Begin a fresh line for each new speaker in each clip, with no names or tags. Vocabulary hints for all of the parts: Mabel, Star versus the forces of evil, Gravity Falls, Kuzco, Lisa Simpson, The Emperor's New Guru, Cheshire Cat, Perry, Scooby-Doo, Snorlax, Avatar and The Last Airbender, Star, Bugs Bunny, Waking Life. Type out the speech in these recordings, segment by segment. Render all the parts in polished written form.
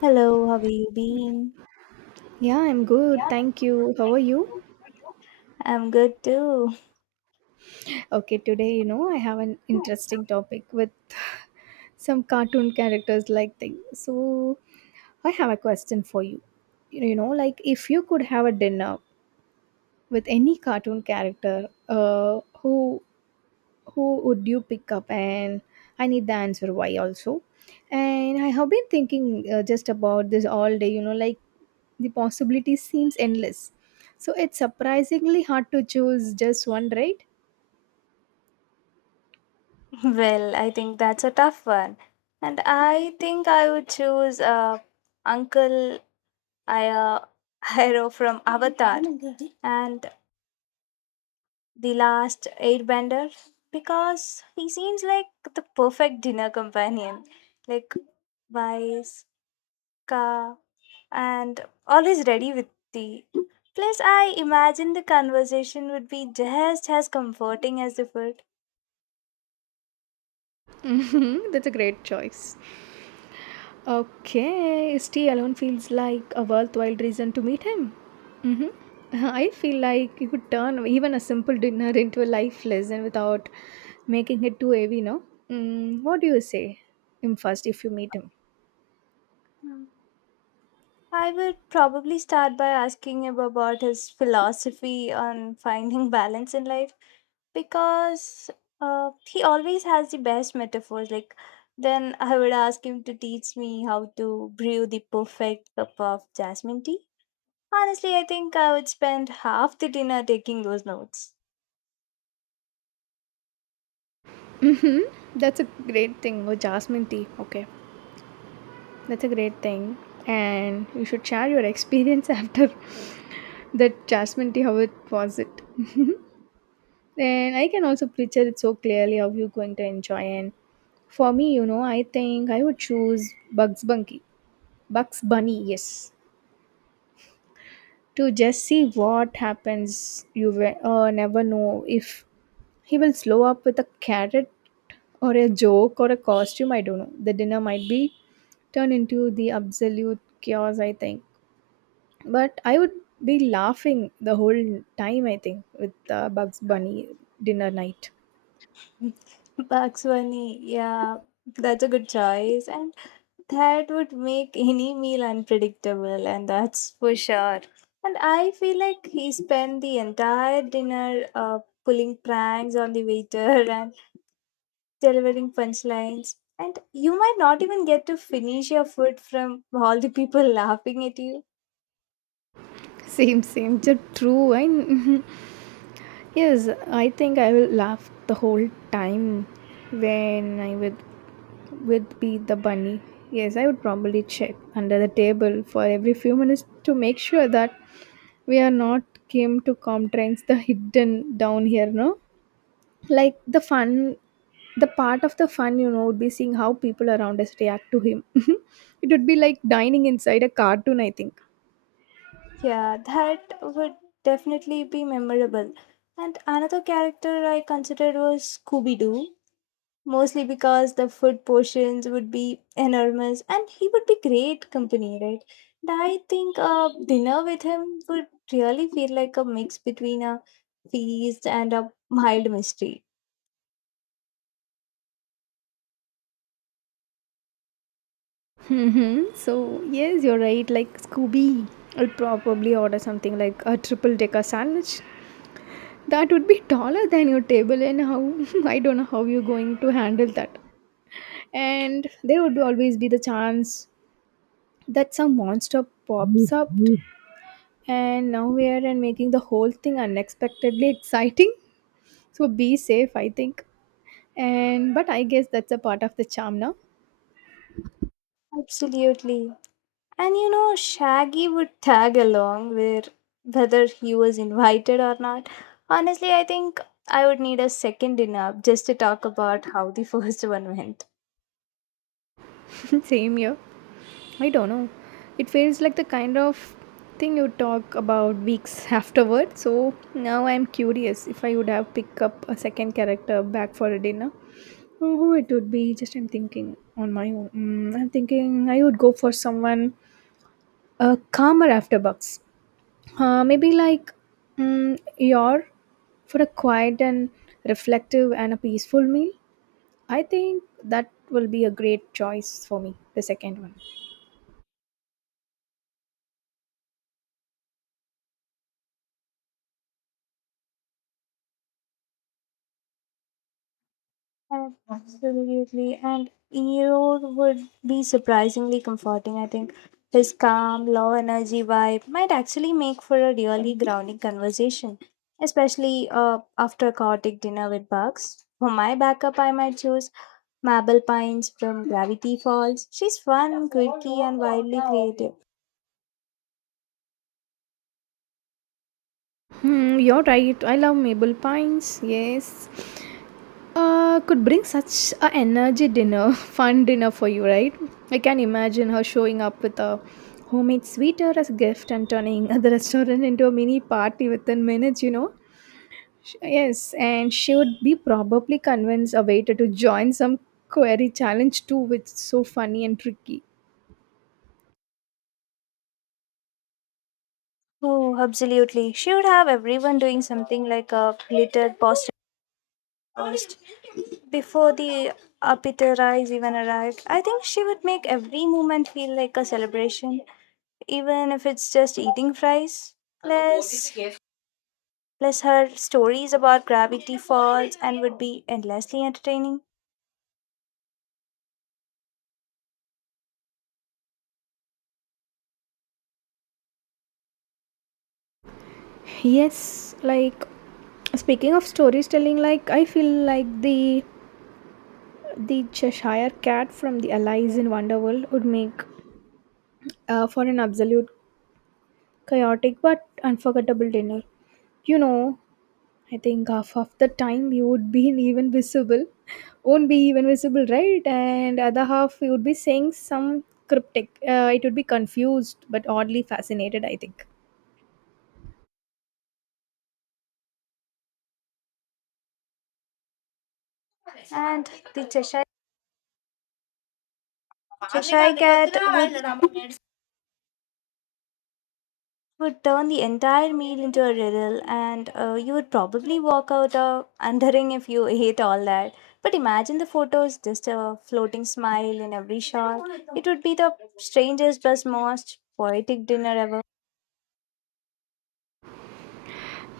Hello, how have you been?
Yeah, I'm good.
Yeah,
Thank you. How
thank
are you?
you. I'm good too.
Okay, today, I have an interesting topic with some cartoon characters like thing. So, I have a question for you. Like if you could have a dinner with any cartoon character, who would you pick up? And I need the answer why also. And I have been thinking just about this all day. Like the possibility seems endless. So it's surprisingly hard to choose just one, right?
Well, I think that's a tough one. And I think I would choose Uncle Aya Hiro from Avatar and The Last Airbender because he seems like the perfect dinner companion. Like wise, and always ready with tea. Plus, I imagine the conversation would be just as comforting as the food.
Mhm, that's a great choice. Okay, St. alone feels like a worthwhile reason to meet him. I feel like you could turn even a simple dinner into a life lesson without making it too heavy, no? What do you say him first if you meet him?
I would probably start by asking him about his philosophy on finding balance in life because he always has the best metaphors. Like, then I would ask him to teach me how to brew the perfect cup of jasmine tea. Honestly, I think I would spend half the dinner taking those notes.
That's a great thing. Oh, jasmine tea. Okay, that's a great thing. And you should share your experience after that jasmine tea, how it was it. Then I can also picture it so clearly how you're going to enjoy. And for me, I think I would choose Bugs Bunny. Bugs Bunny, yes. To just see what happens, you will never know if he will slow up with a carrot or a joke or a costume. I don't know. The dinner might be turned into the absolute chaos, I think. But I would be laughing the whole time, I think, with Bugs Bunny dinner night.
Bakshwani, yeah, that's a good choice. And that would make any meal unpredictable, and that's for sure. And I feel like he spent the entire dinner pulling pranks on the waiter and delivering punchlines. And you might not even get to finish your food from all the people laughing at you.
Same, same. Just true. I Yes, I think I will laugh the whole time when I would be the bunny. Yes, I would probably check under the table for every few minutes to make sure that we are not came to comprehend the hidden down here, no? Like the part of the fun, would be seeing how people around us react to him. It would be like dining inside a cartoon, I think.
Yeah, that would definitely be memorable. And another character I considered was Scooby Doo, mostly because the food portions would be enormous and he would be great company, right? And I think dinner with him would really feel like a mix between a feast and a mild mystery.
Mm-hmm. So, yes, you're right. Like Scooby, I'll probably order something like a triple decker sandwich. That would be taller than your table, and how I don't know how you're going to handle that. And there would always be the chance that some monster pops up, and now we are and making the whole thing unexpectedly exciting. So, be safe, I think. And but I guess that's a part of the charm now.
Absolutely. And you know, Shaggy would tag along where whether he was invited or not. Honestly, I think I would need a second dinner just to talk about how the first one went.
Same here. I don't know. It feels like the kind of thing you talk about weeks afterward. So now I'm curious if I would have picked up a second character back for a dinner. Oh, who it would be? Just I'm thinking on my own. I'm thinking I would go for someone calmer after Bucks. Maybe like your for a quiet and reflective and a peaceful meal. I think that will be a great choice for me. The second one.
Absolutely. And Eeyore would be surprisingly comforting, I think. His calm, low energy vibe might actually make for a really grounding conversation, especially after a chaotic dinner with Bugs. For my backup, I might choose Mabel Pines from Gravity Falls. She's fun, quirky, and wildly creative.
You're right. I love Maple Pines. Yes. Could bring such a energy dinner, fun dinner for you, right? I can imagine her showing up with a homemade sweeter as a gift and turning the restaurant into a mini party within minutes, you know? Yes, and she would be probably convince a waiter to join some query challenge too, which is so funny and tricky.
Oh, absolutely. She would have everyone doing something like a glittered poster before the appetizer even arrived. I think she would make every moment feel like a celebration, even if it's just eating fries. Plus, plus, her stories about gravity falls and would be endlessly entertaining.
Yes, like speaking of storytelling, like I feel like the Cheshire Cat from the Alice in Wonderworld would make for an absolute chaotic but unforgettable dinner. You know, I think half of the time you would be even visible, won't be even visible, right? And other half you would be saying some cryptic. It would be confused but oddly fascinated. I think.
And the Cheshire cat would would turn the entire meal into a riddle, and you would probably walk out wondering if you ate all that. But imagine the photos, just a floating smile in every shot. It would be the strangest but most poetic dinner ever.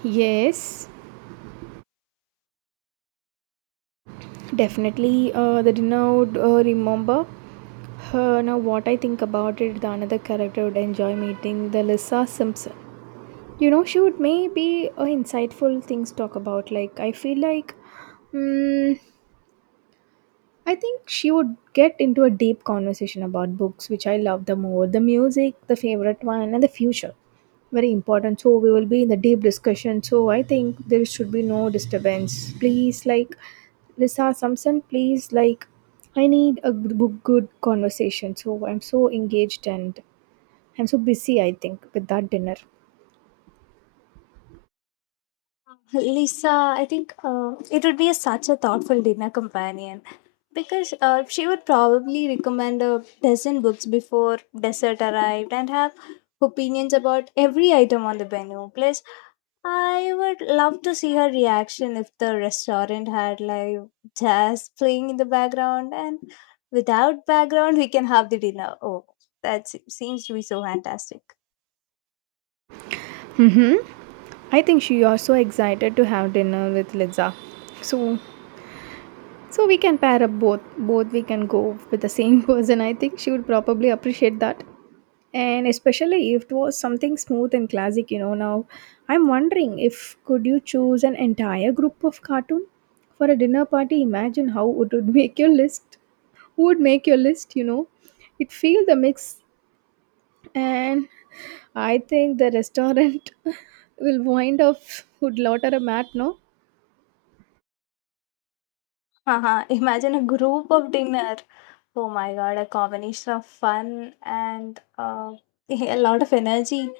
Yes, definitely. The dinner would remember. Now, what I think about it, the another character would enjoy meeting the Lisa Simpson. Shoot, maybe insightful things to talk about. Like I feel like mm, I think she would get into a deep conversation about books, which I love, the more, the music, the favorite one, and the future. Very important, so we will be in the deep discussion. So I think there should be no disturbance, please. Like Lisa Samson, please. Like I need a good good good conversation, so I'm so engaged and I'm so busy, I think, with that dinner.
Lisa, I think it would be such a thoughtful dinner companion because she would probably recommend a dozen books before dessert arrived and have opinions about every item on the menu. Plus, I would love to see her reaction if the restaurant had live jazz playing in the background, and without background, we can have the dinner. Oh, that seems to be so fantastic.
Mm-hmm. I think she also excited to have dinner with Liza. So so we can pair up both. Both we can go with the same person. I think she would probably appreciate that. And especially if it was something smooth and classic. Now I'm wondering if could you choose an entire group of cartoon for a dinner party? Imagine how it would make your list. Who would make your list, you know? It feel the mix and I think the restaurant will wind up with lot of a mat, no?
Haha, imagine a group of dinner. Oh my god, a combination of fun and a lot of energy.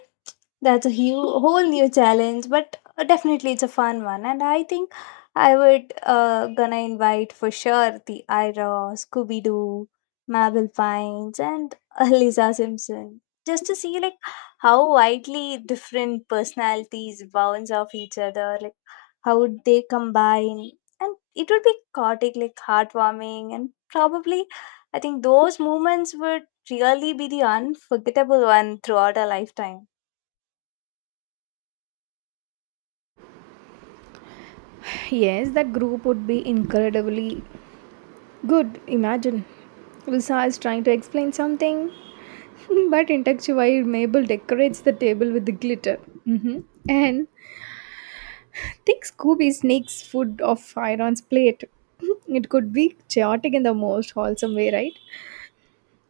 That's a whole new challenge, but definitely it's a fun one. And I think I would gonna invite for sure the Ira, Scooby Doo, Mabel Pines, and Lisa Simpson, just to see like how widely different personalities bounce off each other, like how would they combine, and it would be chaotic, like heartwarming, and probably I think those moments would really be the unforgettable one throughout a lifetime.
Yes, that group would be incredibly good. Imagine Lisa is trying to explain something, but in texture while Mabel decorates the table with the glitter. hmm And think Scooby sneaks food off Iron's plate. It could be chaotic in the most wholesome way, right?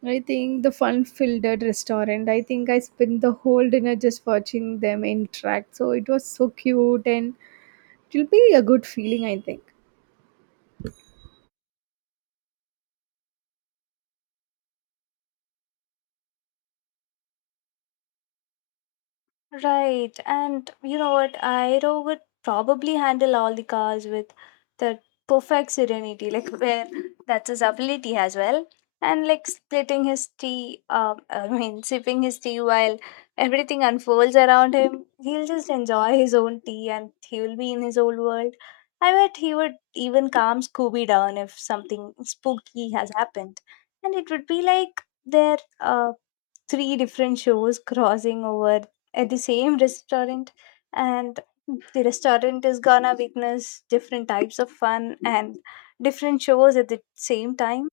I think the fun filled restaurant. I think I spent the whole dinner just watching them interact. So it was so cute and it'll be a good feeling, I think.
Right. And you know what? Aero would probably handle all the cars with that perfect serenity, like where that's his ability as well. And like splitting his tea, sipping his tea while everything unfolds around him, he'll just enjoy his own tea and he will be in his old world. I bet he would even calm Scooby down if something spooky has happened. And it would be like their three different shows crossing over at the same restaurant, and the restaurant is gonna witness different types of fun and different shows at the same time.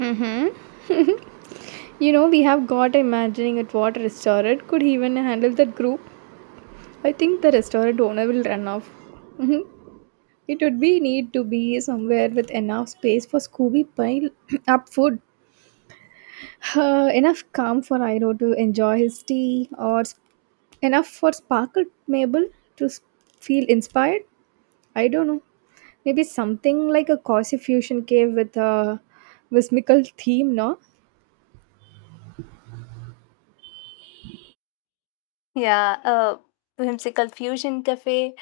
Mm-hmm. We have got imagining at what restaurant could even handle that group. I think the restaurant owner will run off. Mhm. It would be need to be somewhere with enough space for Scooby pile up food, enough calm for Iro to enjoy his tea, or enough for Sparkle Mabel to feel inspired. I don't know. Maybe something like a cozy fusion cave with a whimsical theme, no?
Yeah, whimsical fusion cafe.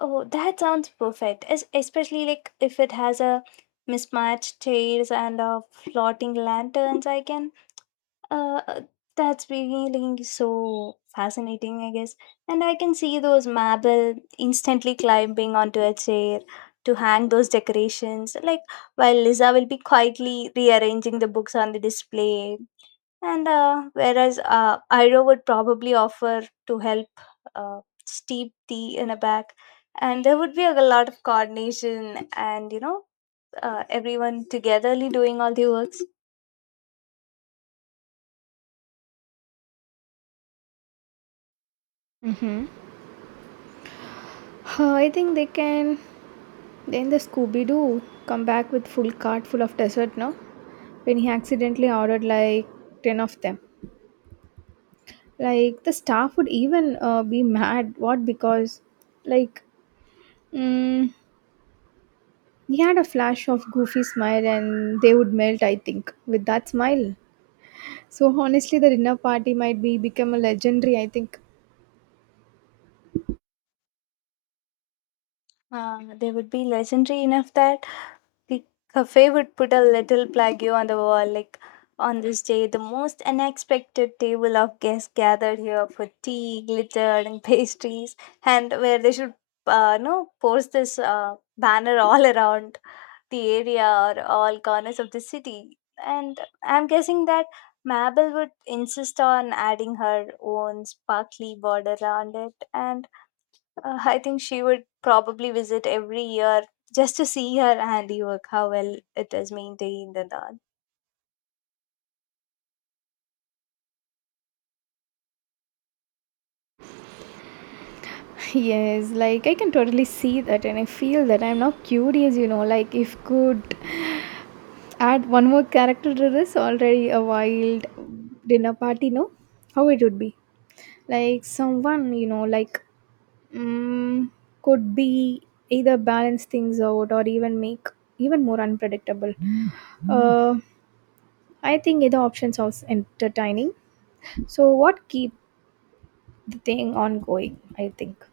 Oh, that sounds perfect, especially like if it has a mismatched chairs and floating lanterns, I can Uh, uh, that's really so fascinating, I guess. And I can see those marble instantly climbing onto a chair to hang those decorations, like while Liza will be quietly rearranging the books on the display. And whereas Iro would probably offer to help uh, steep tea in a bag, and there would be a lot of coordination, and you know, everyone togetherly doing all the works.
I think they can Then the Scooby Doo come back with full cart full of dessert no? When he accidentally ordered like 10 of them. Like the staff would even be mad. What? Because like mm, he had a flash of goofy smile and they would melt, I think, with that smile. So honestly, the dinner party might be become a legendary, I think.
They would be legendary enough that the cafe would put a little plaque on the wall, like, on this day, the most unexpected table of guests gathered here for tea, glitter, and pastries, and where they should, no, post this banner all around the area or all corners of the city. And I'm guessing that Mabel would insist on adding her own sparkly border around it, and I think she would probably visit every year just to see her handiwork, how well it is maintained and all.
Yes, like I can totally see that and I feel that I'm now curious, like if could Add one more character to this already a wild dinner party, no? How it would be? Like someone, like mm, could be either balance things out or even make even more unpredictable. Uh, I think either option sounds entertaining. So what keep the thing on going? I think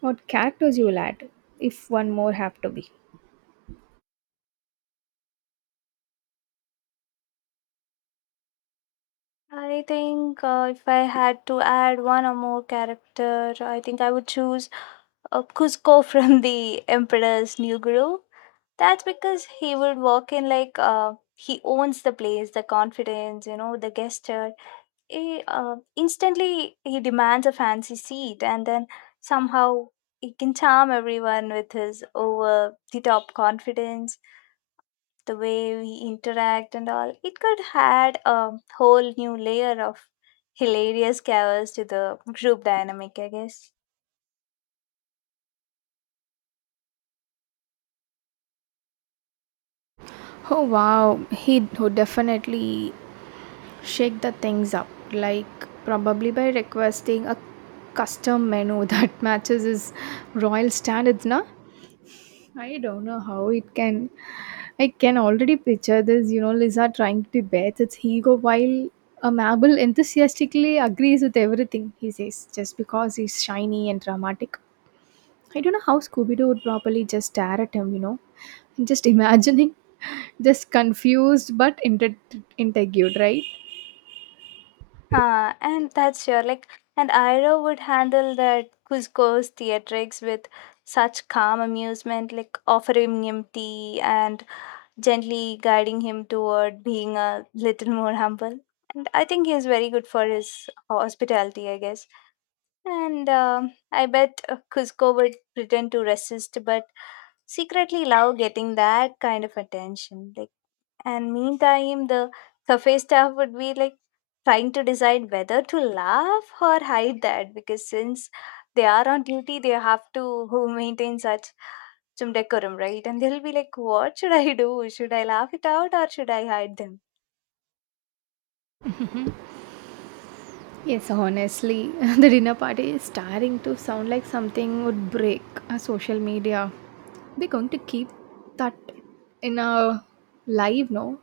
what characters you will add if one more have to be.
I think if I had to add one or more character, I think I would choose Cusco from the Emperor's New Guru. That's because he would walk in like he owns the place, the confidence, you know, the gesture. He instantly he demands a fancy seat, and then somehow he can charm everyone with his over the top confidence, the way we interact and all. It could add a whole new layer of hilarious chaos to the group dynamic, I guess.
Oh wow, he would definitely shake the things up like probably by requesting a custom menu that matches his royal standards na I don't know how it can I can already picture this lisa trying to debate its ego while a mabel enthusiastically agrees with everything he says just because he's shiny and dramatic I don't know how scooby-doo would properly just stare at him, and just imagining just confused but intrigued right.
Ah, and that's sure, like and Ira would handle that Cusco's theatrics with such calm amusement, like offering him tea and gently guiding him toward being a little more humble. And I think he is very good for his hospitality, I guess. And I bet Cusco would pretend to resist, but secretly love getting that kind of attention. Like, and meantime, the cafe staff would be like trying to decide whether to laugh or hide that because since they are on duty, they have to who maintain such some decorum, right? And they'll be like, what should I do? Should I laugh it out or should I hide them?
Yes, honestly, the dinner party is starting to sound like something would break our social media. We're going to keep that in our live, no?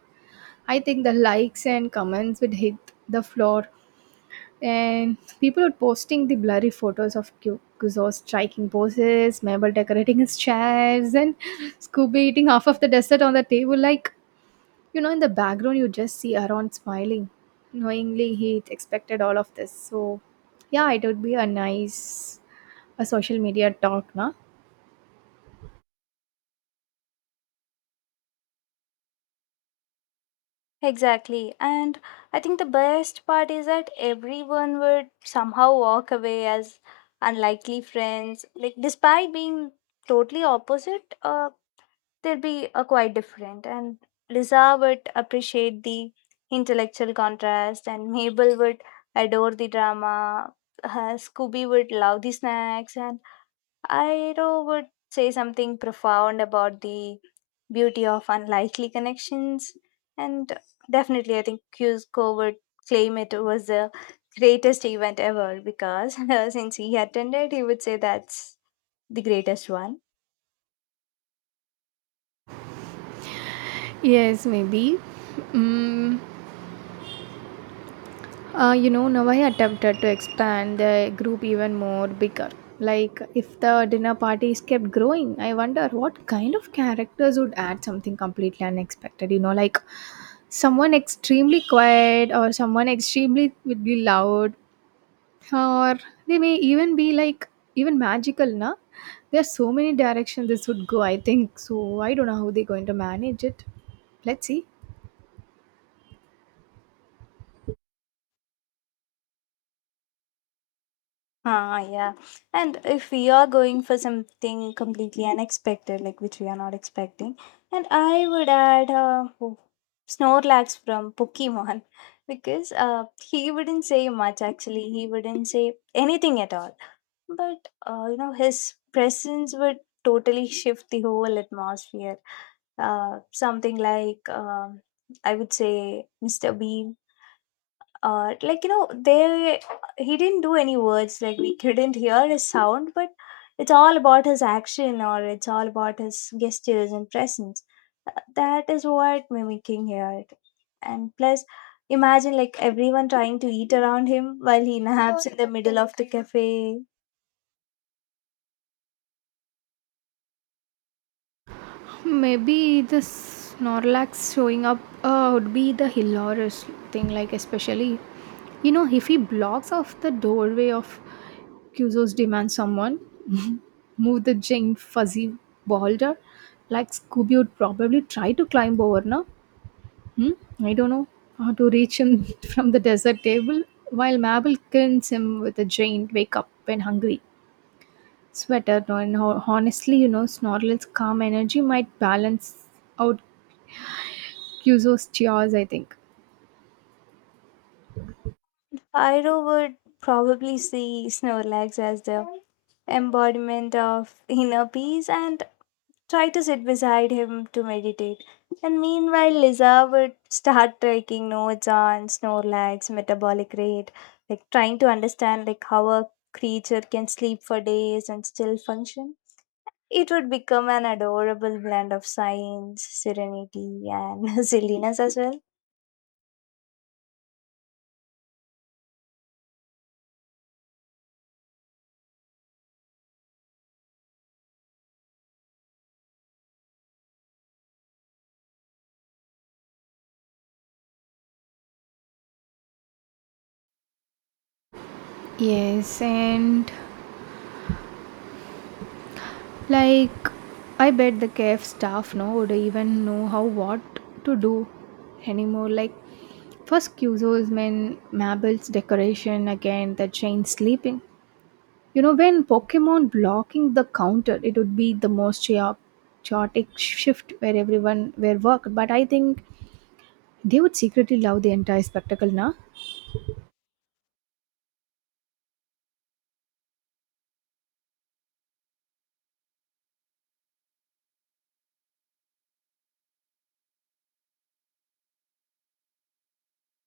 I think the likes and comments would hit the floor, and people are posting the blurry photos of Kuzo's striking poses, Mabel decorating his chairs, and Scooby eating half of the dessert on the table. Like, in the background, you just see Aaron smiling. Knowingly, he expected all of this. So, yeah, it would be a nice a social media talk, na?
Exactly. And I think the best part is that everyone would somehow walk away as unlikely friends, like despite being totally opposite, they'll be quite different. And Liza would appreciate the intellectual contrast, and Mabel would adore the drama. Scooby would love the snacks, and Iro would say something profound about the beauty of unlikely connections. And definitely, I think Cusco would claim it was the greatest event ever, because since he attended, he would say that's the greatest one.
Yes, maybe. Mm, Now I attempted to expand the group even more bigger. Like, if the dinner parties kept growing, I wonder what kind of characters would add something completely unexpected. Like someone extremely quiet or someone extremely would be loud or they may even be like even magical na. There are so many directions this would go I think so I don't know how they're going to manage it. Let's see.
Ah, yeah. And if we are going for something completely unexpected, like which we are not expecting, and I would add oh, Snorlax from Pokemon because he wouldn't say much, actually, he wouldn't say anything at all. But you know, his presence would totally shift the whole atmosphere. Something like I would say Mr. Bean. Like you know, they he didn't do any words, like we couldn't hear his sound, but it's all about his action, or it's all about his gestures and presence. That is what mimicking here, and plus imagine like everyone trying to eat around him while he naps in the middle of the cafe.
Maybe the snorlax showing up would be the hilarious thing like especially if he blocks off the doorway of Kyuzo's demand someone move the giant fuzzy boulder like scooby would probably try to climb over now. Hmm? I don't know how to reach him from the desert table while Mabel grins him with a giant wake up when hungry. Sweater, no, and honestly, Snorla's calm energy might balance out Kyuzo's cheers, I think.
Pyro would probably see Snorlax as the embodiment of inner peace and try to sit beside him to meditate. And meanwhile, Liza would start taking notes on Snorlax's metabolic rate, like trying to understand like how a creature can sleep for days and still function. It would become an adorable blend of science, serenity, and silliness as well.
Yes, and like, I bet the KF staff no would even know how what to do anymore. Like, first Kyuzo's men, Mabel's decoration again, the chain sleeping. When Pokemon blocking the counter, it would be the most chaotic shift where everyone were worked. But I think they would secretly love the entire spectacle now.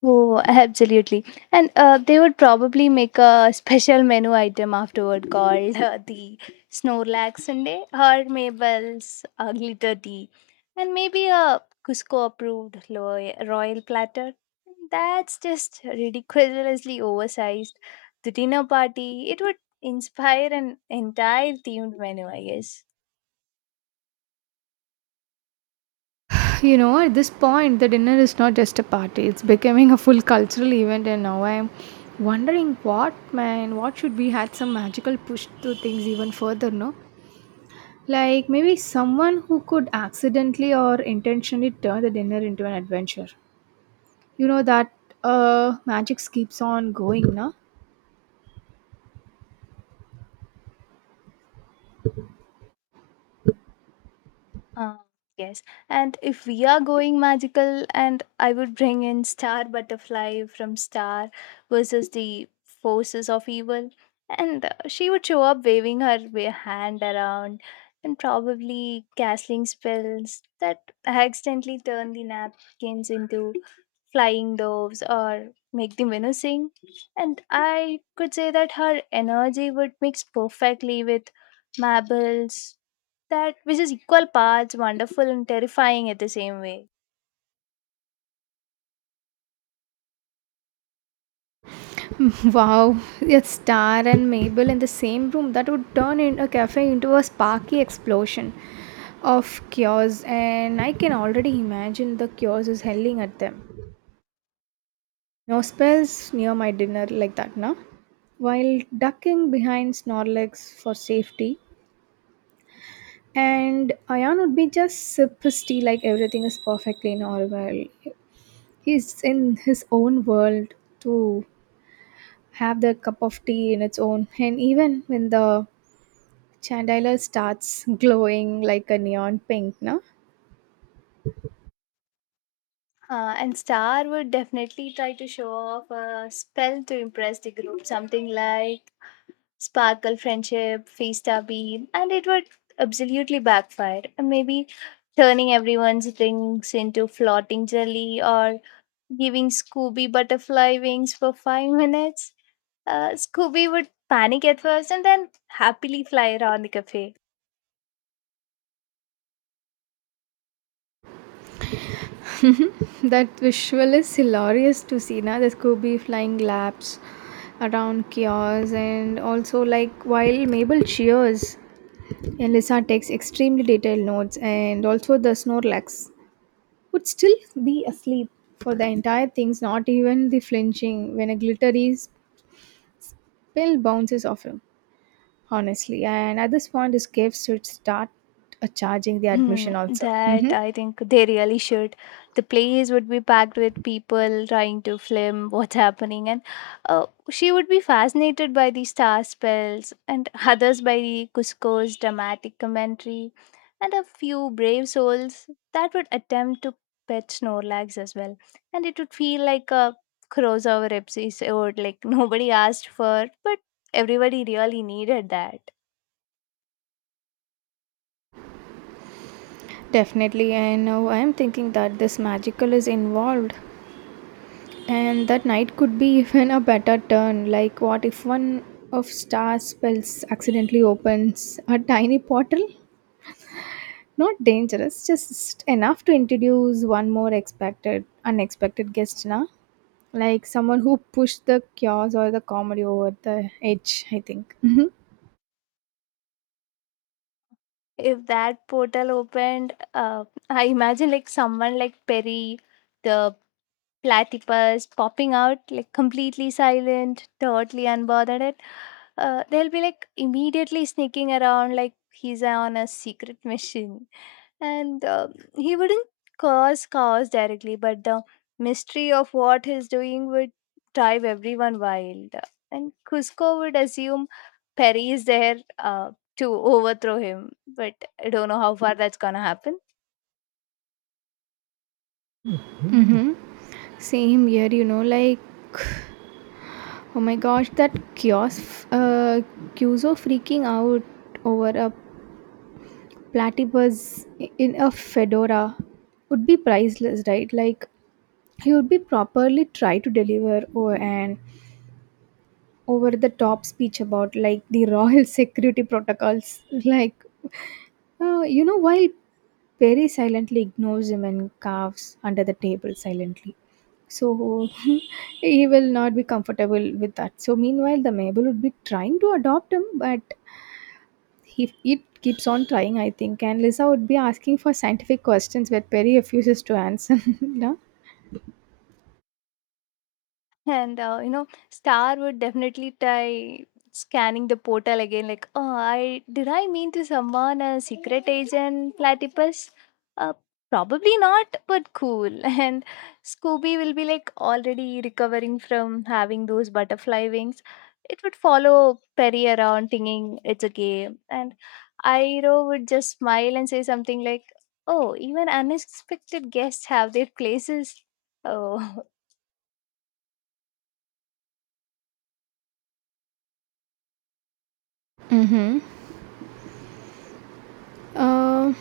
Oh, absolutely. And they would probably make a special menu item afterward called the Snorlax Sunday or Mabel's Glitter Tea. And maybe a Cusco approved royal platter. That's just ridiculously oversized. The dinner party, it would inspire an entire themed menu, I guess.
You know, at this point, the dinner is not just a party, it's becoming a full cultural event. And now I'm wondering what, man, what should we had some magical push to things even further, no? Like maybe someone who could accidentally or intentionally turn the dinner into an adventure. You know, that magic keeps on going, na?
Uh, yes. And if we are going magical, and I would bring in Star Butterfly from Star versus the forces of evil, and she would show up waving her hand around and probably casting spells that accidentally turn the napkins into flying doves or make the minnow sing. And I could say that her energy would mix perfectly with marbles, that which is equal parts wonderful and terrifying at the same way.
Wow, a Star and Mabel in the same room that would turn in a cafe into a sparky explosion of chaos, and I can already imagine the chaos is howling at them. No spells near my dinner like that, no? While ducking behind Snorlax for safety, and Ayan would be just sip his tea like everything is perfectly normal. He's in his own world to have the cup of tea in its own, and even when the chandelier starts glowing like a neon pink, no?
And Star would definitely try to show off a spell to impress the group, something like sparkle friendship, fiesta beam, and it would absolutely backfire. And maybe turning everyone's rings into floating jelly or giving Scooby butterfly wings for 5 minutes. Scooby would panic at first and then happily fly around the cafe.
That visual is hilarious to see, na? The Scooby flying laps around kiosks and also like while Mabel cheers and Lisa takes extremely detailed notes and also the Snorlax would still be asleep for the entire things, not even the flinching when a glittery spell bounces off him, honestly. And at this point, his gifts should start charging the
Hmm,
admission also.
that I think they really should. The place would be packed with people trying to film what's happening, and she would be fascinated by the star spells, and others by the Cusco's dramatic commentary, and a few brave souls that would attempt to pet Snorlax as well. And it would feel like a crossover episode, like nobody asked for, but everybody really needed that.
Definitely, and now I am thinking that this magical is involved, and that night could be even a better turn. Like, what if one of Star's spells accidentally opens a tiny portal? Not dangerous, just enough to introduce one more expected, unexpected guest, na? Like someone who pushed the chaos or the comedy over the edge, I think. Mm-hmm.
If that portal opened, I imagine like someone like Perry the platypus popping out, like completely silent, totally unbothered at, they'll be like immediately sneaking around like he's on a secret mission. And he wouldn't cause chaos directly, but the mystery of what he's doing would drive everyone wild. And Cusco would assume Perry is there to overthrow him, but I don't know how far that's gonna happen.
Mm-hmm. Same here, you know, like oh my gosh, that kiosk, Kyuzo freaking out over a platypus in a fedora would be priceless, right? Like, he would be properly try to deliver or an over the top speech about like the royal security protocols. Like, you know, while Perry silently ignores him and carves under the table silently. So he will not be comfortable with that. So meanwhile, the Mabel would be trying to adopt him, but he it keeps on trying, I think. And Lisa would be asking for scientific questions where Perry refuses to answer. No?
And you know, Star would definitely try scanning the portal again, like, oh, I did I mean to summon a secret agent platypus? Uh, Probably not, but cool. And Scooby will be like already recovering from having those butterfly wings. It would follow Perry around thinking it's a game. And Airo would just smile and say something like, oh, even unexpected guests have their places. Oh,
uh,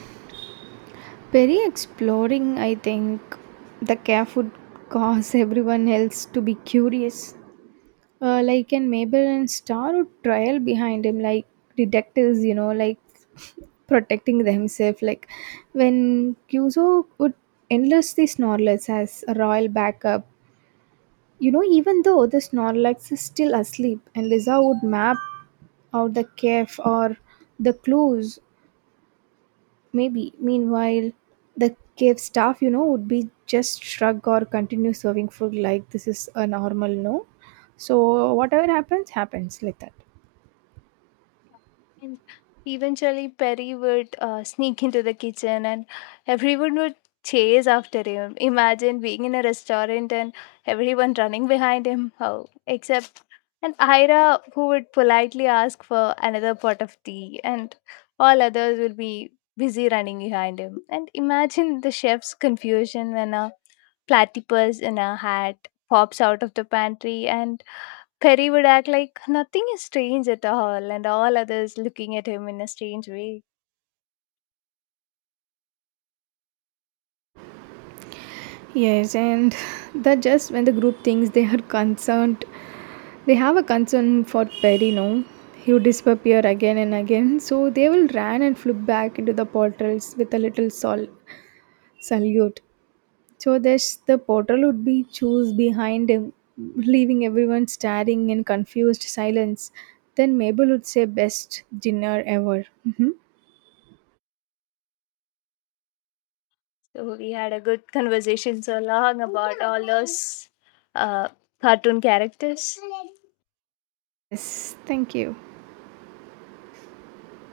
Perry exploring, I think, the care would cause everyone else to be curious. Like an Maybelline star would trail behind him like detectives, you know, like protecting themselves. Like when Kyuzo would endlessly Snorlax as a royal backup, you know, even though the Snorlax is still asleep, and Liza would map out the cave or the clues, maybe. Meanwhile, the cave staff, you know, would be just shrug or continue serving food like this is a normal, no? So whatever happens, happens like that.
and eventually, Perry would sneak into the kitchen and everyone would chase after him. Imagine being in a restaurant and everyone running behind him. Oh, except and Ira, who would politely ask for another pot of tea, and all others will be busy running behind him. And imagine the chef's confusion when a platypus in a hat pops out of the pantry, and Perry would act like nothing is strange at all, and all others looking at him in a strange way.
Yes, and that just when the group thinks they are concerned, they have a concern for Perry. No, he would disappear again and again, so they will run and flip back into the portals with a little salute. So this the portal would be choose behind him, leaving everyone staring in confused silence. Then Mabel would say, "Best dinner ever." Mhm.
So we had a good conversation so long about all those uh, cartoon characters.
Yes, thank you.